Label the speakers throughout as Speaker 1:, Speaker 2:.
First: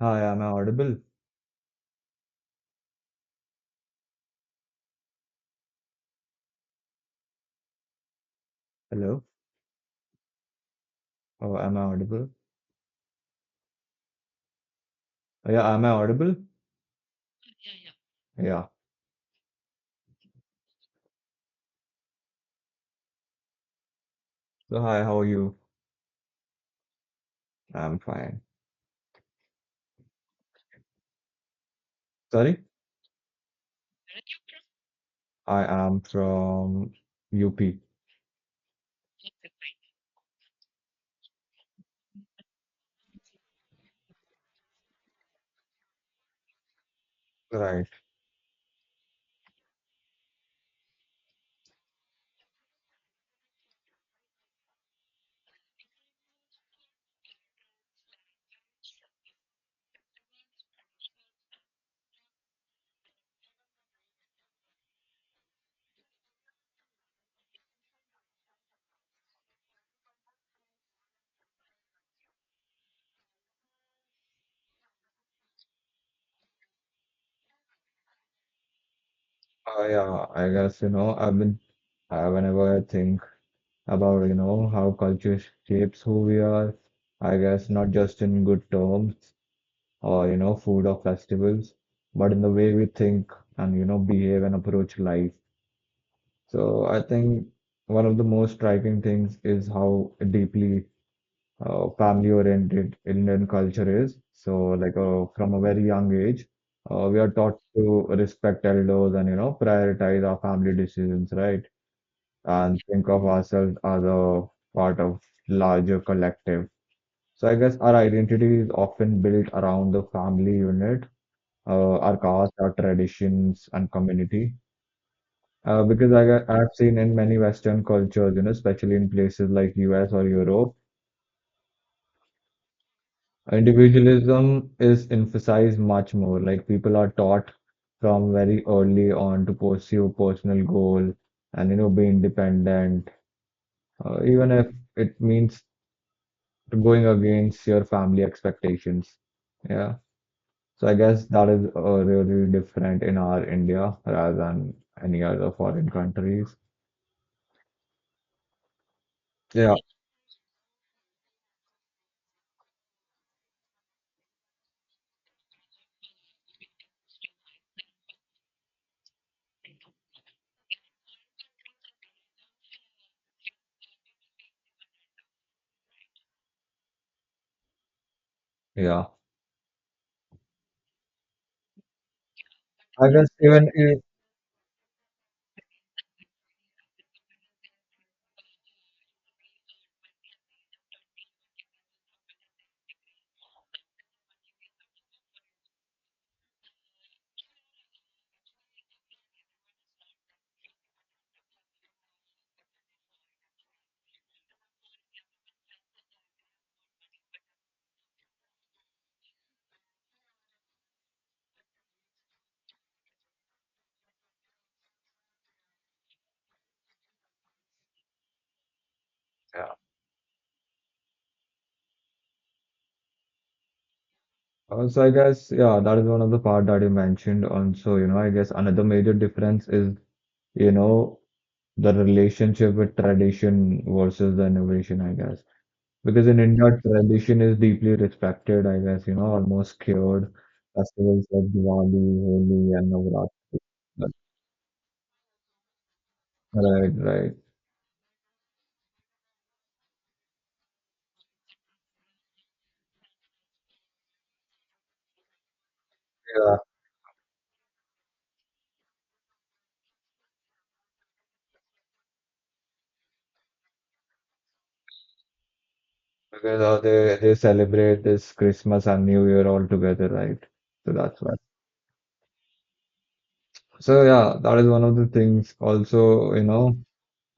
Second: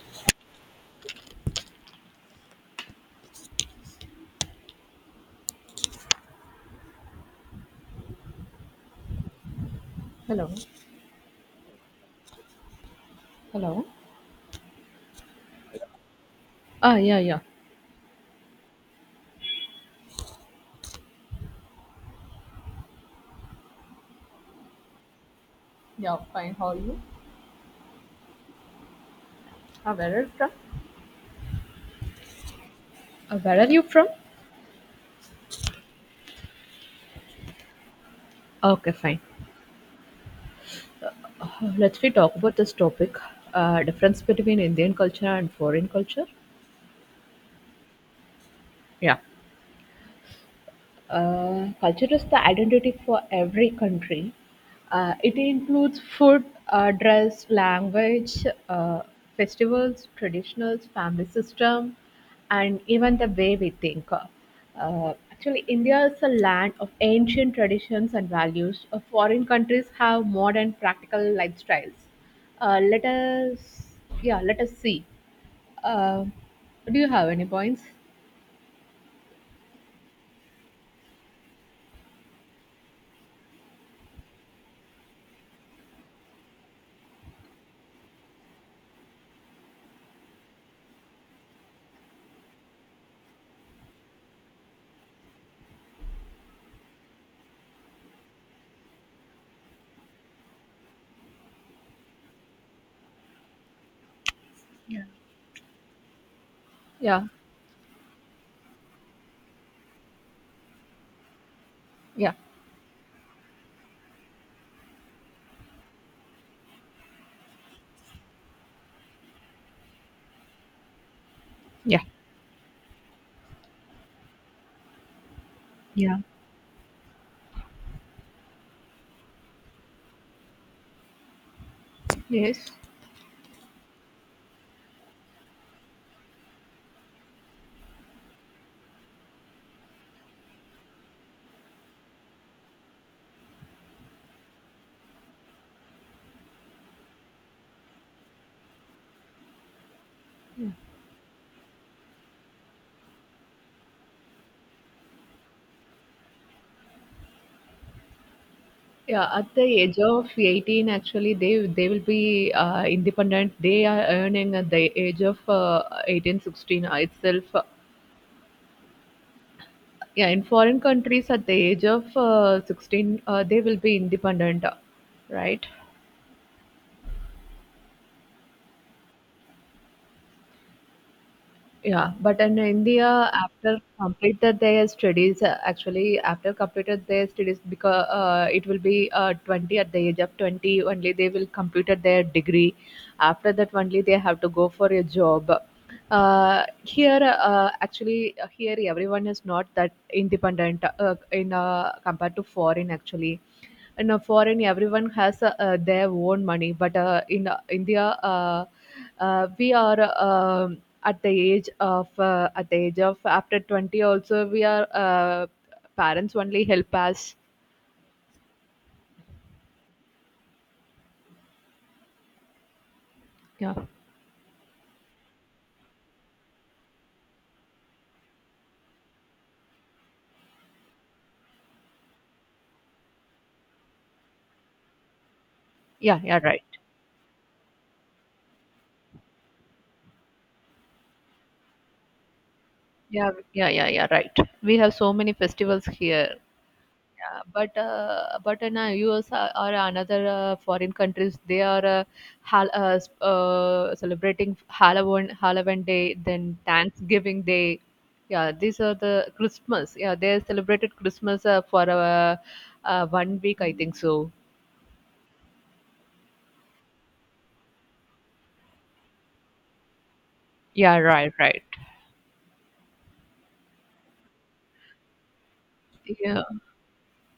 Speaker 1: Hi, am I audible? Hello?
Speaker 2: Hello.
Speaker 1: Oh, am I audible?
Speaker 2: Hello.
Speaker 1: Oh, yeah, am I audible?
Speaker 2: Yeah, yeah.
Speaker 1: Yeah. So, hi, how are you?
Speaker 2: Yeah, fine. How are you?
Speaker 1: I'm fine.
Speaker 2: Where are you from?
Speaker 1: Sorry,
Speaker 2: Where are you from?
Speaker 1: I am from UP.
Speaker 2: Okay, fine. Let's we talk about this topic, difference between Indian culture and foreign culture.
Speaker 1: Right.
Speaker 2: Yeah. Culture is the identity for every country. It includes food, dress, language, festivals, traditionals, family system, and even the way we think. Actually, India is a land of ancient traditions and values. Foreign countries have modern practical lifestyles. Uh, let us, yeah, let us see. Uh, do you have any points?
Speaker 1: Yeah, I guess, whenever I think about, how culture shapes who we are, I guess not just in good terms or, food or festivals, but in the way we think and, behave and approach life. So I think one of the most striking things is how deeply family-oriented Indian culture is. So like
Speaker 2: Yeah.
Speaker 1: from a very young age, we
Speaker 2: Yeah,
Speaker 1: are taught to respect elders and prioritize our family decisions, right?
Speaker 2: yeah,
Speaker 1: And think of ourselves as a part of larger collective. So I guess our identity is often built around the family unit,
Speaker 2: yeah.
Speaker 1: our caste, our traditions, and community.
Speaker 2: Yeah.
Speaker 1: I've seen in many Western cultures, you know, especially in places like US or Europe,
Speaker 2: Yes.
Speaker 1: individualism is emphasized much more. Like people are taught from very early on to pursue personal goal and, be independent, even if it means going against your family expectations. Yeah. So I guess that is really different in our India rather than any other foreign countries.
Speaker 2: Yeah, at the
Speaker 1: Yeah.
Speaker 2: age of 18, actually, they will be independent. They are earning at the age of 18, 16 itself. Yeah, in foreign countries, at the age of 16, they will be independent, right?
Speaker 1: Yeah.
Speaker 2: Yeah, but in India,
Speaker 1: I guess even
Speaker 2: after
Speaker 1: if
Speaker 2: completed their studies, actually after completed their studies, because it will be 20. At the age of 20 only they will completed their degree. After that only they have to go for a job. Here everyone is not that independent in compared to foreign, actually. In a foreign, everyone has their own money, but in india, uh, we are, uh, at the age of after 20 also we are, parents only help us. Yeah,
Speaker 1: Also, I guess, yeah, that is one of the part that you mentioned. Also, I guess another major difference is, you know, the relationship with tradition versus the innovation, I guess.
Speaker 2: yeah,
Speaker 1: Because in
Speaker 2: yeah, right.
Speaker 1: India, tradition is deeply respected, I guess, almost cured. Festivals like Diwali, Holi, and
Speaker 2: Yeah,
Speaker 1: Navratri.
Speaker 2: yeah, yeah, yeah, right. We have so many festivals here.
Speaker 1: Right, right.
Speaker 2: Yeah, but in US or another foreign countries, they are celebrating Halloween, Halloween Day, then
Speaker 1: Yeah,
Speaker 2: Thanksgiving Day. Yeah, these are the Christmas. Yeah, they celebrated Christmas for 1 week, I think so.
Speaker 1: because how they celebrate this Christmas and New Year all together, right? So
Speaker 2: Yeah,
Speaker 1: that's
Speaker 2: right,
Speaker 1: why.
Speaker 2: right.
Speaker 1: So yeah, that is one of the things. Also,
Speaker 2: Yeah,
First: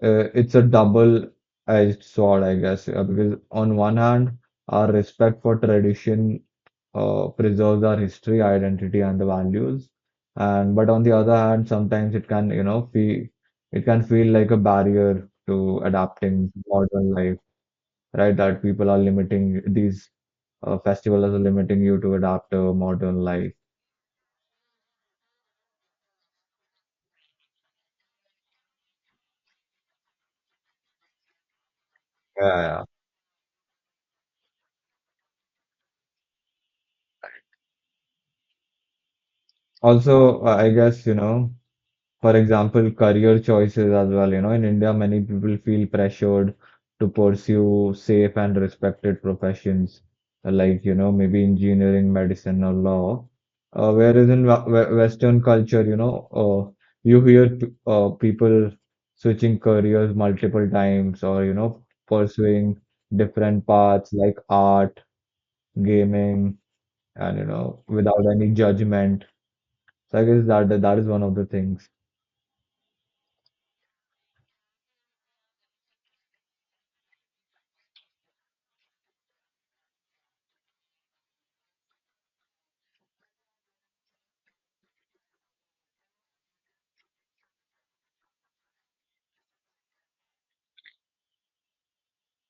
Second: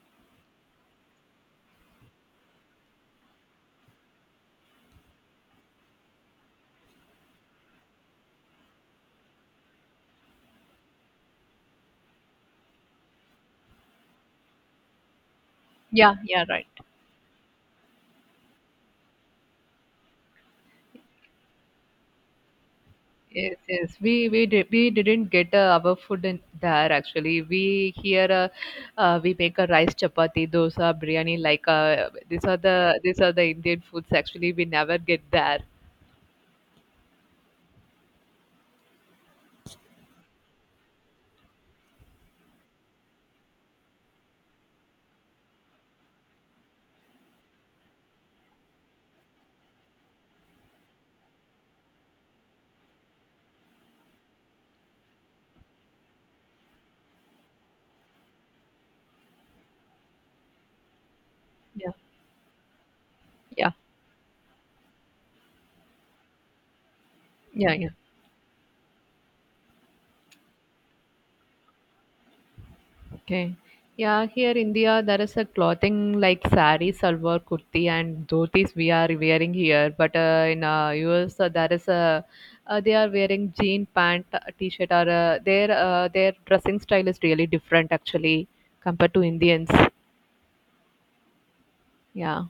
Speaker 1: It's a double-edged sword, I guess, because on one hand, our respect for tradition preserves our history, identity, and the values, and but on the other hand, sometimes it can feel like a barrier to
Speaker 2: yeah, yeah,
Speaker 1: adapting to
Speaker 2: right.
Speaker 1: modern life, right? That people are limiting these festivals are limiting you to adapt to modern life.
Speaker 2: Yes, yes. We didn't get our food in there, actually. We here we make a rice chapati, dosa, biryani. These
Speaker 1: Yeah.
Speaker 2: are
Speaker 1: Yeah.
Speaker 2: the these are the Indian foods, actually. We never get there.
Speaker 1: Also, For example, career choices as well. You know, in India, many people feel pressured to pursue safe and respected professions like, maybe engineering, medicine, or law. Whereas in Western culture, you hear people switching careers multiple times or,
Speaker 2: Yeah,
Speaker 1: pursuing different
Speaker 2: yeah,
Speaker 1: paths like art, gaming, and,
Speaker 2: yeah, yeah.
Speaker 1: without any judgment. So I guess that is one of the things.
Speaker 2: Okay. Yeah, here India there is a clothing like sari, salwar, kurti, and dhotis we are wearing here. But in US there is a, they are wearing jean pant, t-shirt, or their dressing style is really different, actually, compared to Indians. Yeah.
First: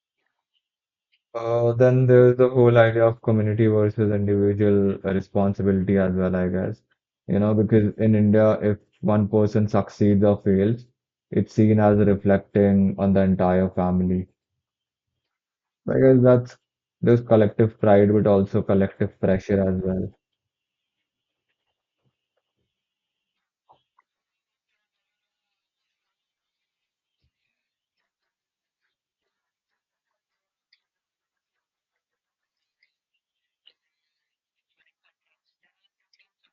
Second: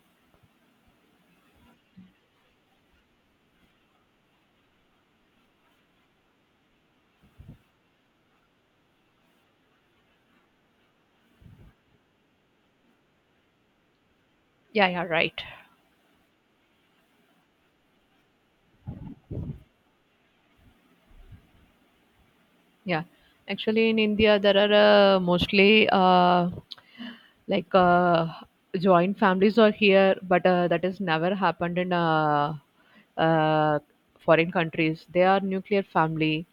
Speaker 1: Then there's the whole idea of community versus individual responsibility as well, I guess. You know, because in India, if one person succeeds or fails, it's seen as reflecting on the entire family.
Speaker 2: Yeah. Yeah. Right.
Speaker 1: So I guess that's there's collective pride, but also collective pressure as well.
Speaker 2: Yeah, actually, in India, there are mostly like uh, joint families are here, but that has never happened in uh, foreign countries. They are nuclear family.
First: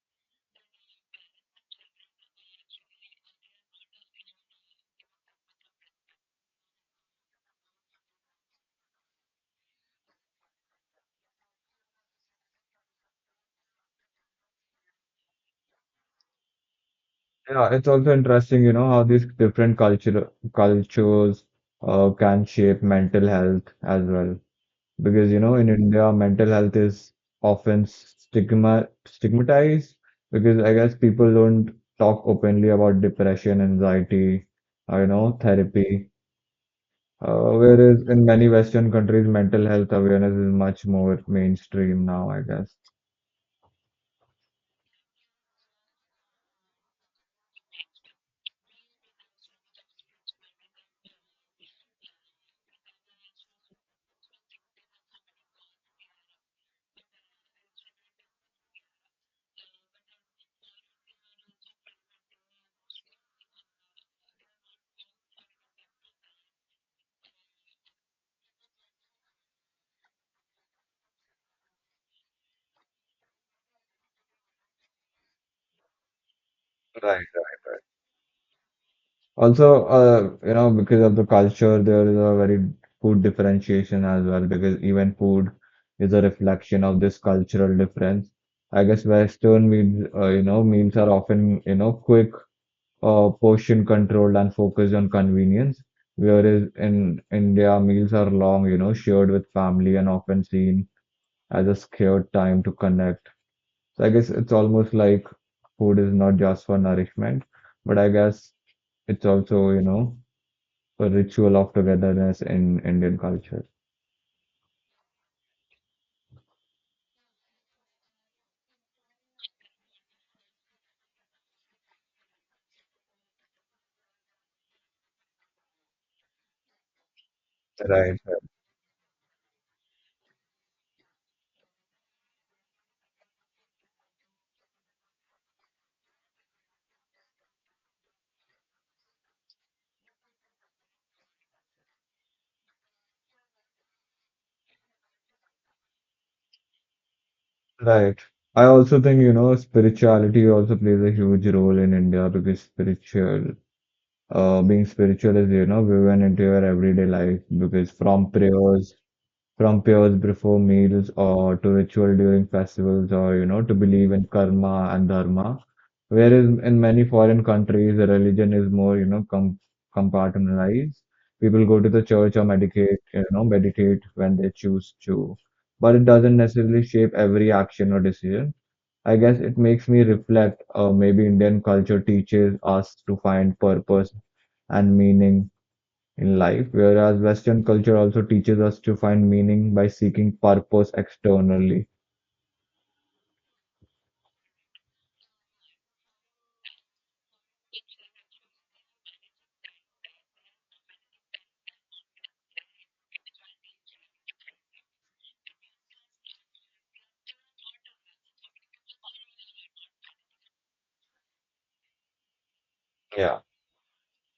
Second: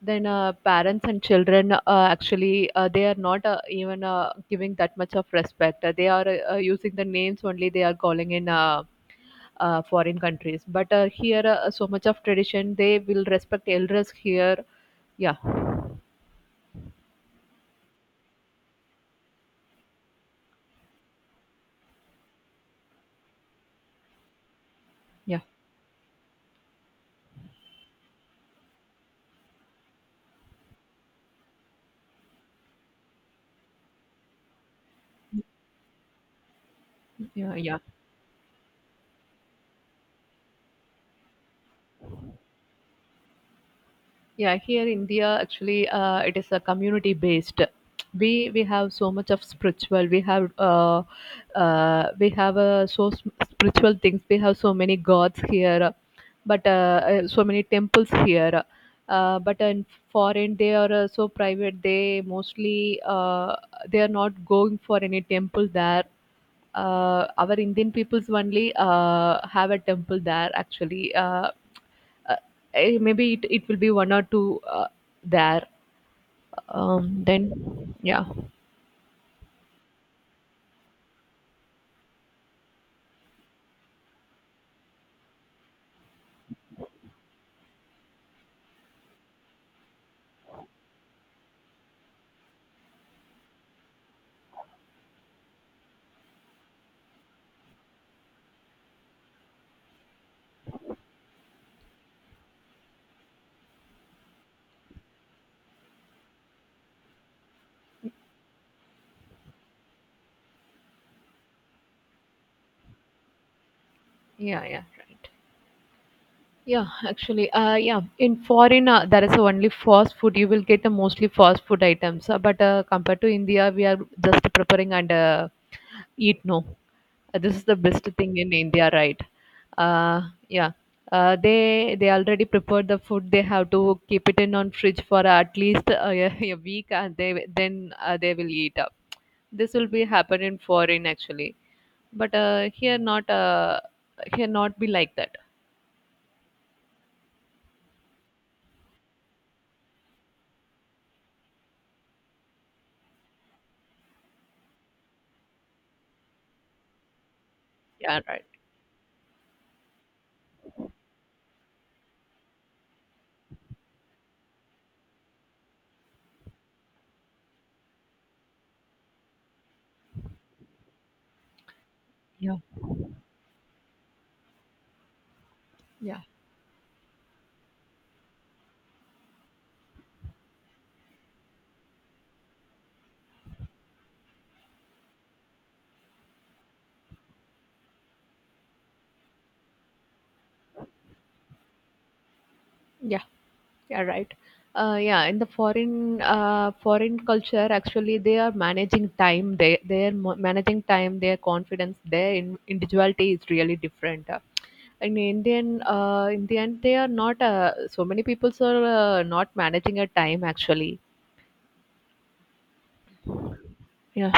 Speaker 2: Then parents and children, actually, they are not even giving that much of respect. They are using the names only. They are calling in. Foreign countries, but here so much of tradition, they will respect elders here. Yeah,
Speaker 1: Yeah, it's also interesting, you know, how these different cultures can shape mental health as well. Because
Speaker 2: yeah,
Speaker 1: you know in India mental health is often stigmatized because I guess people don't talk openly about depression, anxiety, therapy.
Speaker 2: yeah, yeah.
Speaker 1: Whereas in many Western countries, mental health awareness is much more mainstream now, I guess.
Speaker 2: Yeah, here india, actually, it is a community based. We have so much of spiritual. We have, we have, spiritual things. We have so many gods here, but so many temples here. But in foreign they are so private. They mostly they are not going for any temple there. Our indian peoples only have a temple there, actually. Uh, Maybe it will be one or two there.
Speaker 1: Right,
Speaker 2: Then
Speaker 1: right, right.
Speaker 2: yeah.
Speaker 1: Also, you know, because of the culture, there is a very food differentiation as well, because even food is a reflection of this cultural difference. I guess Western meals, meals are often, quick, portion controlled and focused on convenience, whereas in India, meals are long, you know, shared with family and often seen as a scared time to connect. So I guess it's almost like food is not just for nourishment, but I guess it's also, a ritual of togetherness in Indian culture.
Speaker 2: Yeah, yeah, right. Yeah, actually, yeah, in foreign, there is only fast food. You will get the mostly fast food items, but compared to india, we are just preparing and eat, no. This is the best
Speaker 1: Right,
Speaker 2: thing
Speaker 1: right,
Speaker 2: in india, right? uh, yeah, they, already prepared the food. They have to keep it in on fridge for at least a, week, and they then they will eat up. This will be happen in foreign, actually, but here not, here not be like that.
Speaker 1: right. I also think, you know, spirituality also plays a huge role in India because being spiritual is, you know, woven into your everyday life because
Speaker 2: Yeah, right.
Speaker 1: from prayers before meals or to ritual during festivals or you know to believe in karma and dharma, whereas in many foreign countries the religion is more compartmentalized. People go to the church or
Speaker 2: Yeah,
Speaker 1: meditate you know meditate when they choose to, but it
Speaker 2: yeah,
Speaker 1: doesn't necessarily shape every action or decision. I guess it makes me reflect, maybe Indian culture teaches us to find purpose and meaning in life, whereas Western culture also teaches us to find meaning by seeking purpose externally.
Speaker 2: yeah, yeah, right. Yeah, in the foreign, foreign culture, actually, they are managing time. They are managing time. Their confidence, their individuality is really different, in indian. In the end, they are not, so many people are not managing a time, actually. Yeah,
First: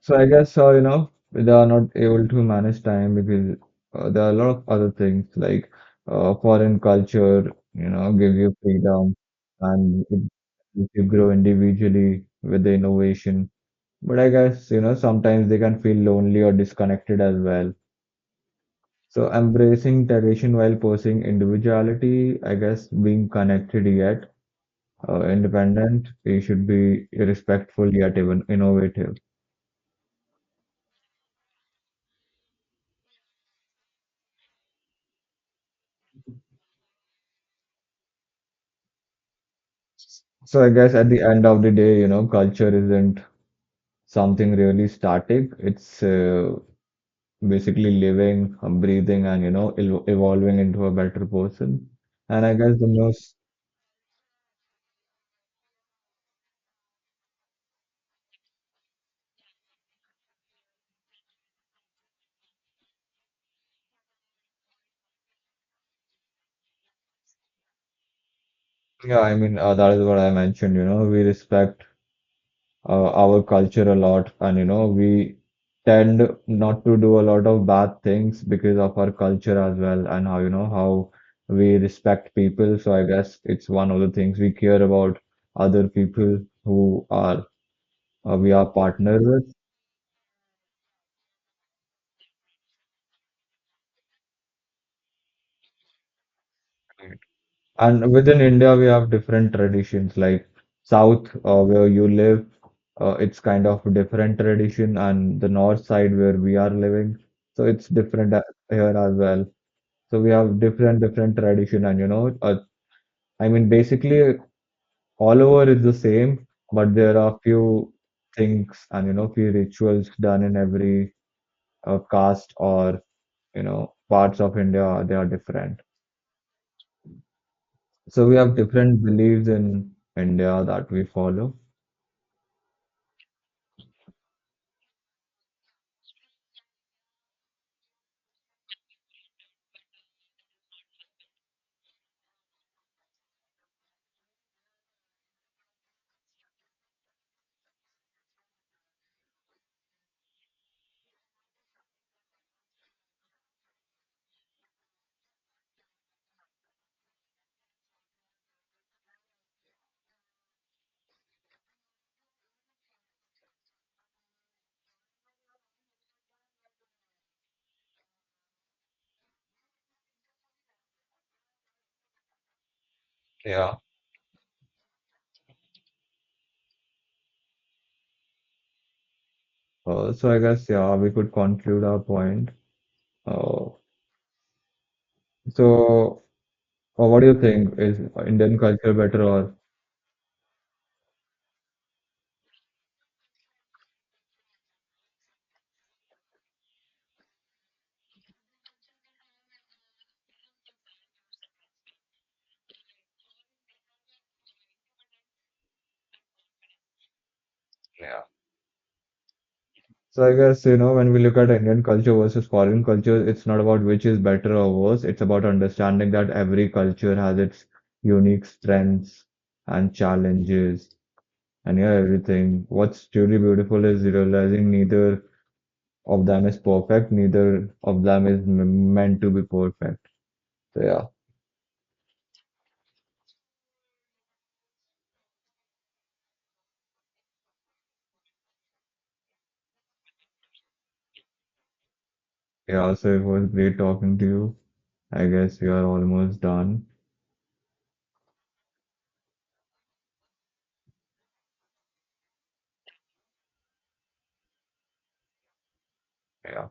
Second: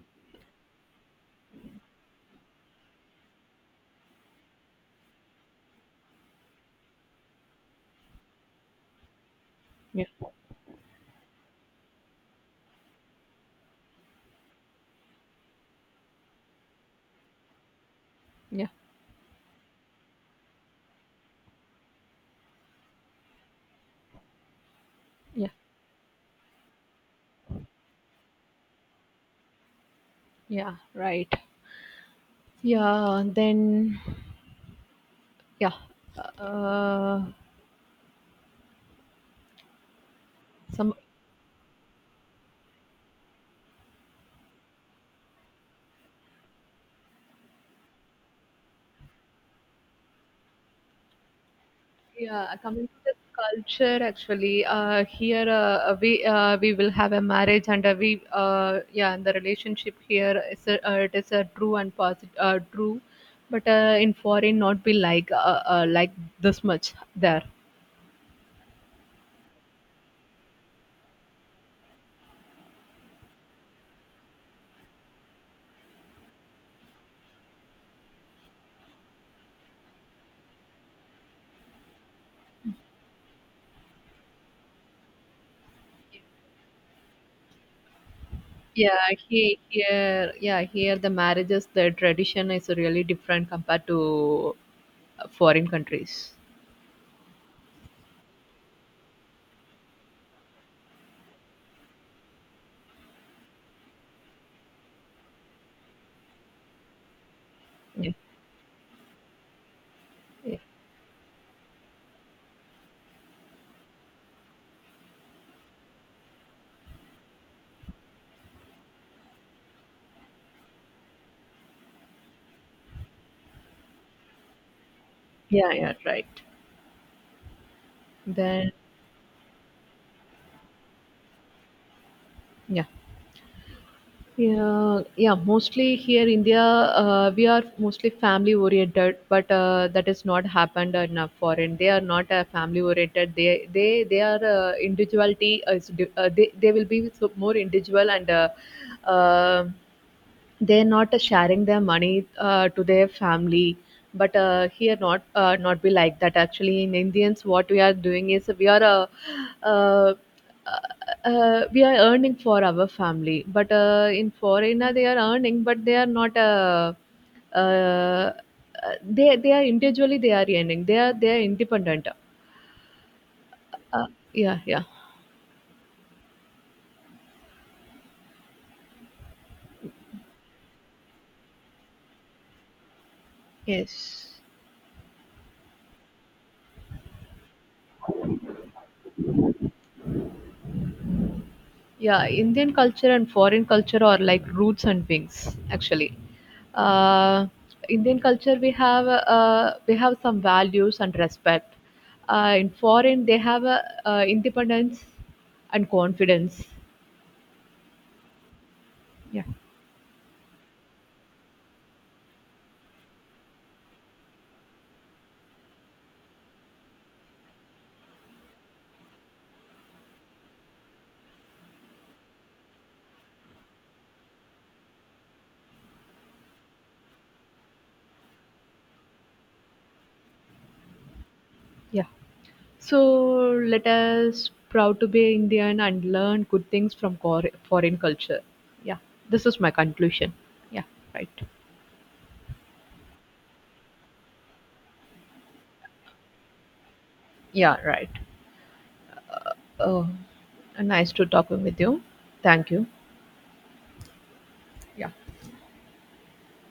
Speaker 1: So I guess you know they are not able to manage time because there are a lot of other things like foreign culture, you know, gives you freedom and
Speaker 2: yeah,
Speaker 1: it helps you grow individually with the innovation. But I guess you know sometimes they can feel lonely or disconnected as well.
Speaker 2: yeah,
Speaker 1: So embracing tradition while pursuing individuality, I guess being connected yet
Speaker 2: yeah,
Speaker 1: independent. We should be respectful yet even innovative.
Speaker 2: yeah, right. Yeah. Then, yeah. Uh,
Speaker 1: So I
Speaker 2: some
Speaker 1: guess at the end of the day, you know, culture isn't something really static. It's basically living, breathing, and you know, evolving into a better person. And I
Speaker 2: yeah,
Speaker 1: guess
Speaker 2: coming
Speaker 1: the
Speaker 2: to the
Speaker 1: most,
Speaker 2: culture, actually, here we will have a marriage, and we yeah, and the relationship here is a, it is a true and positive, true, but in foreign not be like this much there.
Speaker 1: yeah, I mean, that is what I mentioned. You know, we respect our culture a lot and you know we tend not to do a lot of bad things because of our culture as well and how you know how we respect people, so I guess it's one of the things we care about other people who are we are
Speaker 2: Yeah,
Speaker 1: partnered with.
Speaker 2: here, here, yeah, here the marriages, the tradition is really different compared to foreign countries.
Speaker 1: And within India we have different traditions like south where you live, it's kind of a different tradition and the north side where we are living, so it's
Speaker 2: Yeah,
Speaker 1: different here as well. So we have
Speaker 2: yeah,
Speaker 1: different tradition, and I mean, basically all over is the same, but there are few things and you know, few rituals done in every caste or you know parts of India. They are
Speaker 2: yeah,
Speaker 1: different.
Speaker 2: yeah, right.
Speaker 1: So we have
Speaker 2: Then,
Speaker 1: different beliefs in India that we follow.
Speaker 2: yeah. Yeah, yeah. Mostly here, India, we are mostly family oriented, but that is not happened in enough foreign. They are not family oriented. They are individuality. They will be so more individual, and um they're not sharing their money to their family. But here not not be like that. Actually, in indians, what we are doing is we are, uh, we are earning for our family, but in foreigner they are earning, but they are not, uh, they are individually, they are earning, they are, they are independent,
Speaker 1: Yeah.
Speaker 2: yeah, yeah.
Speaker 1: So I guess yeah, we could conclude our point. Uh,
Speaker 2: Yes.
Speaker 1: so what do you think? Is Indian culture better or?
Speaker 2: Yeah, Indian culture and foreign culture are like roots and wings, actually. Uh, Indian culture, we have, we have some values and respect. In foreign, they have, independence and confidence.
Speaker 1: Yeah.
Speaker 2: Yeah,
Speaker 1: So I guess, you know, when we look at Indian culture versus foreign culture, it's not about which is better or worse. It's about understanding that every culture has its unique strengths and challenges and yeah, everything. What's truly beautiful is realizing neither of them is perfect, neither of them is m meant to be perfect. So yeah.
Speaker 2: yeah. So let us proud to be Indian and learn good things from foreign culture. Yeah, this is my conclusion. Yeah, right.
Speaker 1: Yeah, so it was great talking to you. I guess we are almost done.
Speaker 2: Yeah, right. Oh, nice to talking with you. Thank you. Yeah.
Speaker 1: Yeah.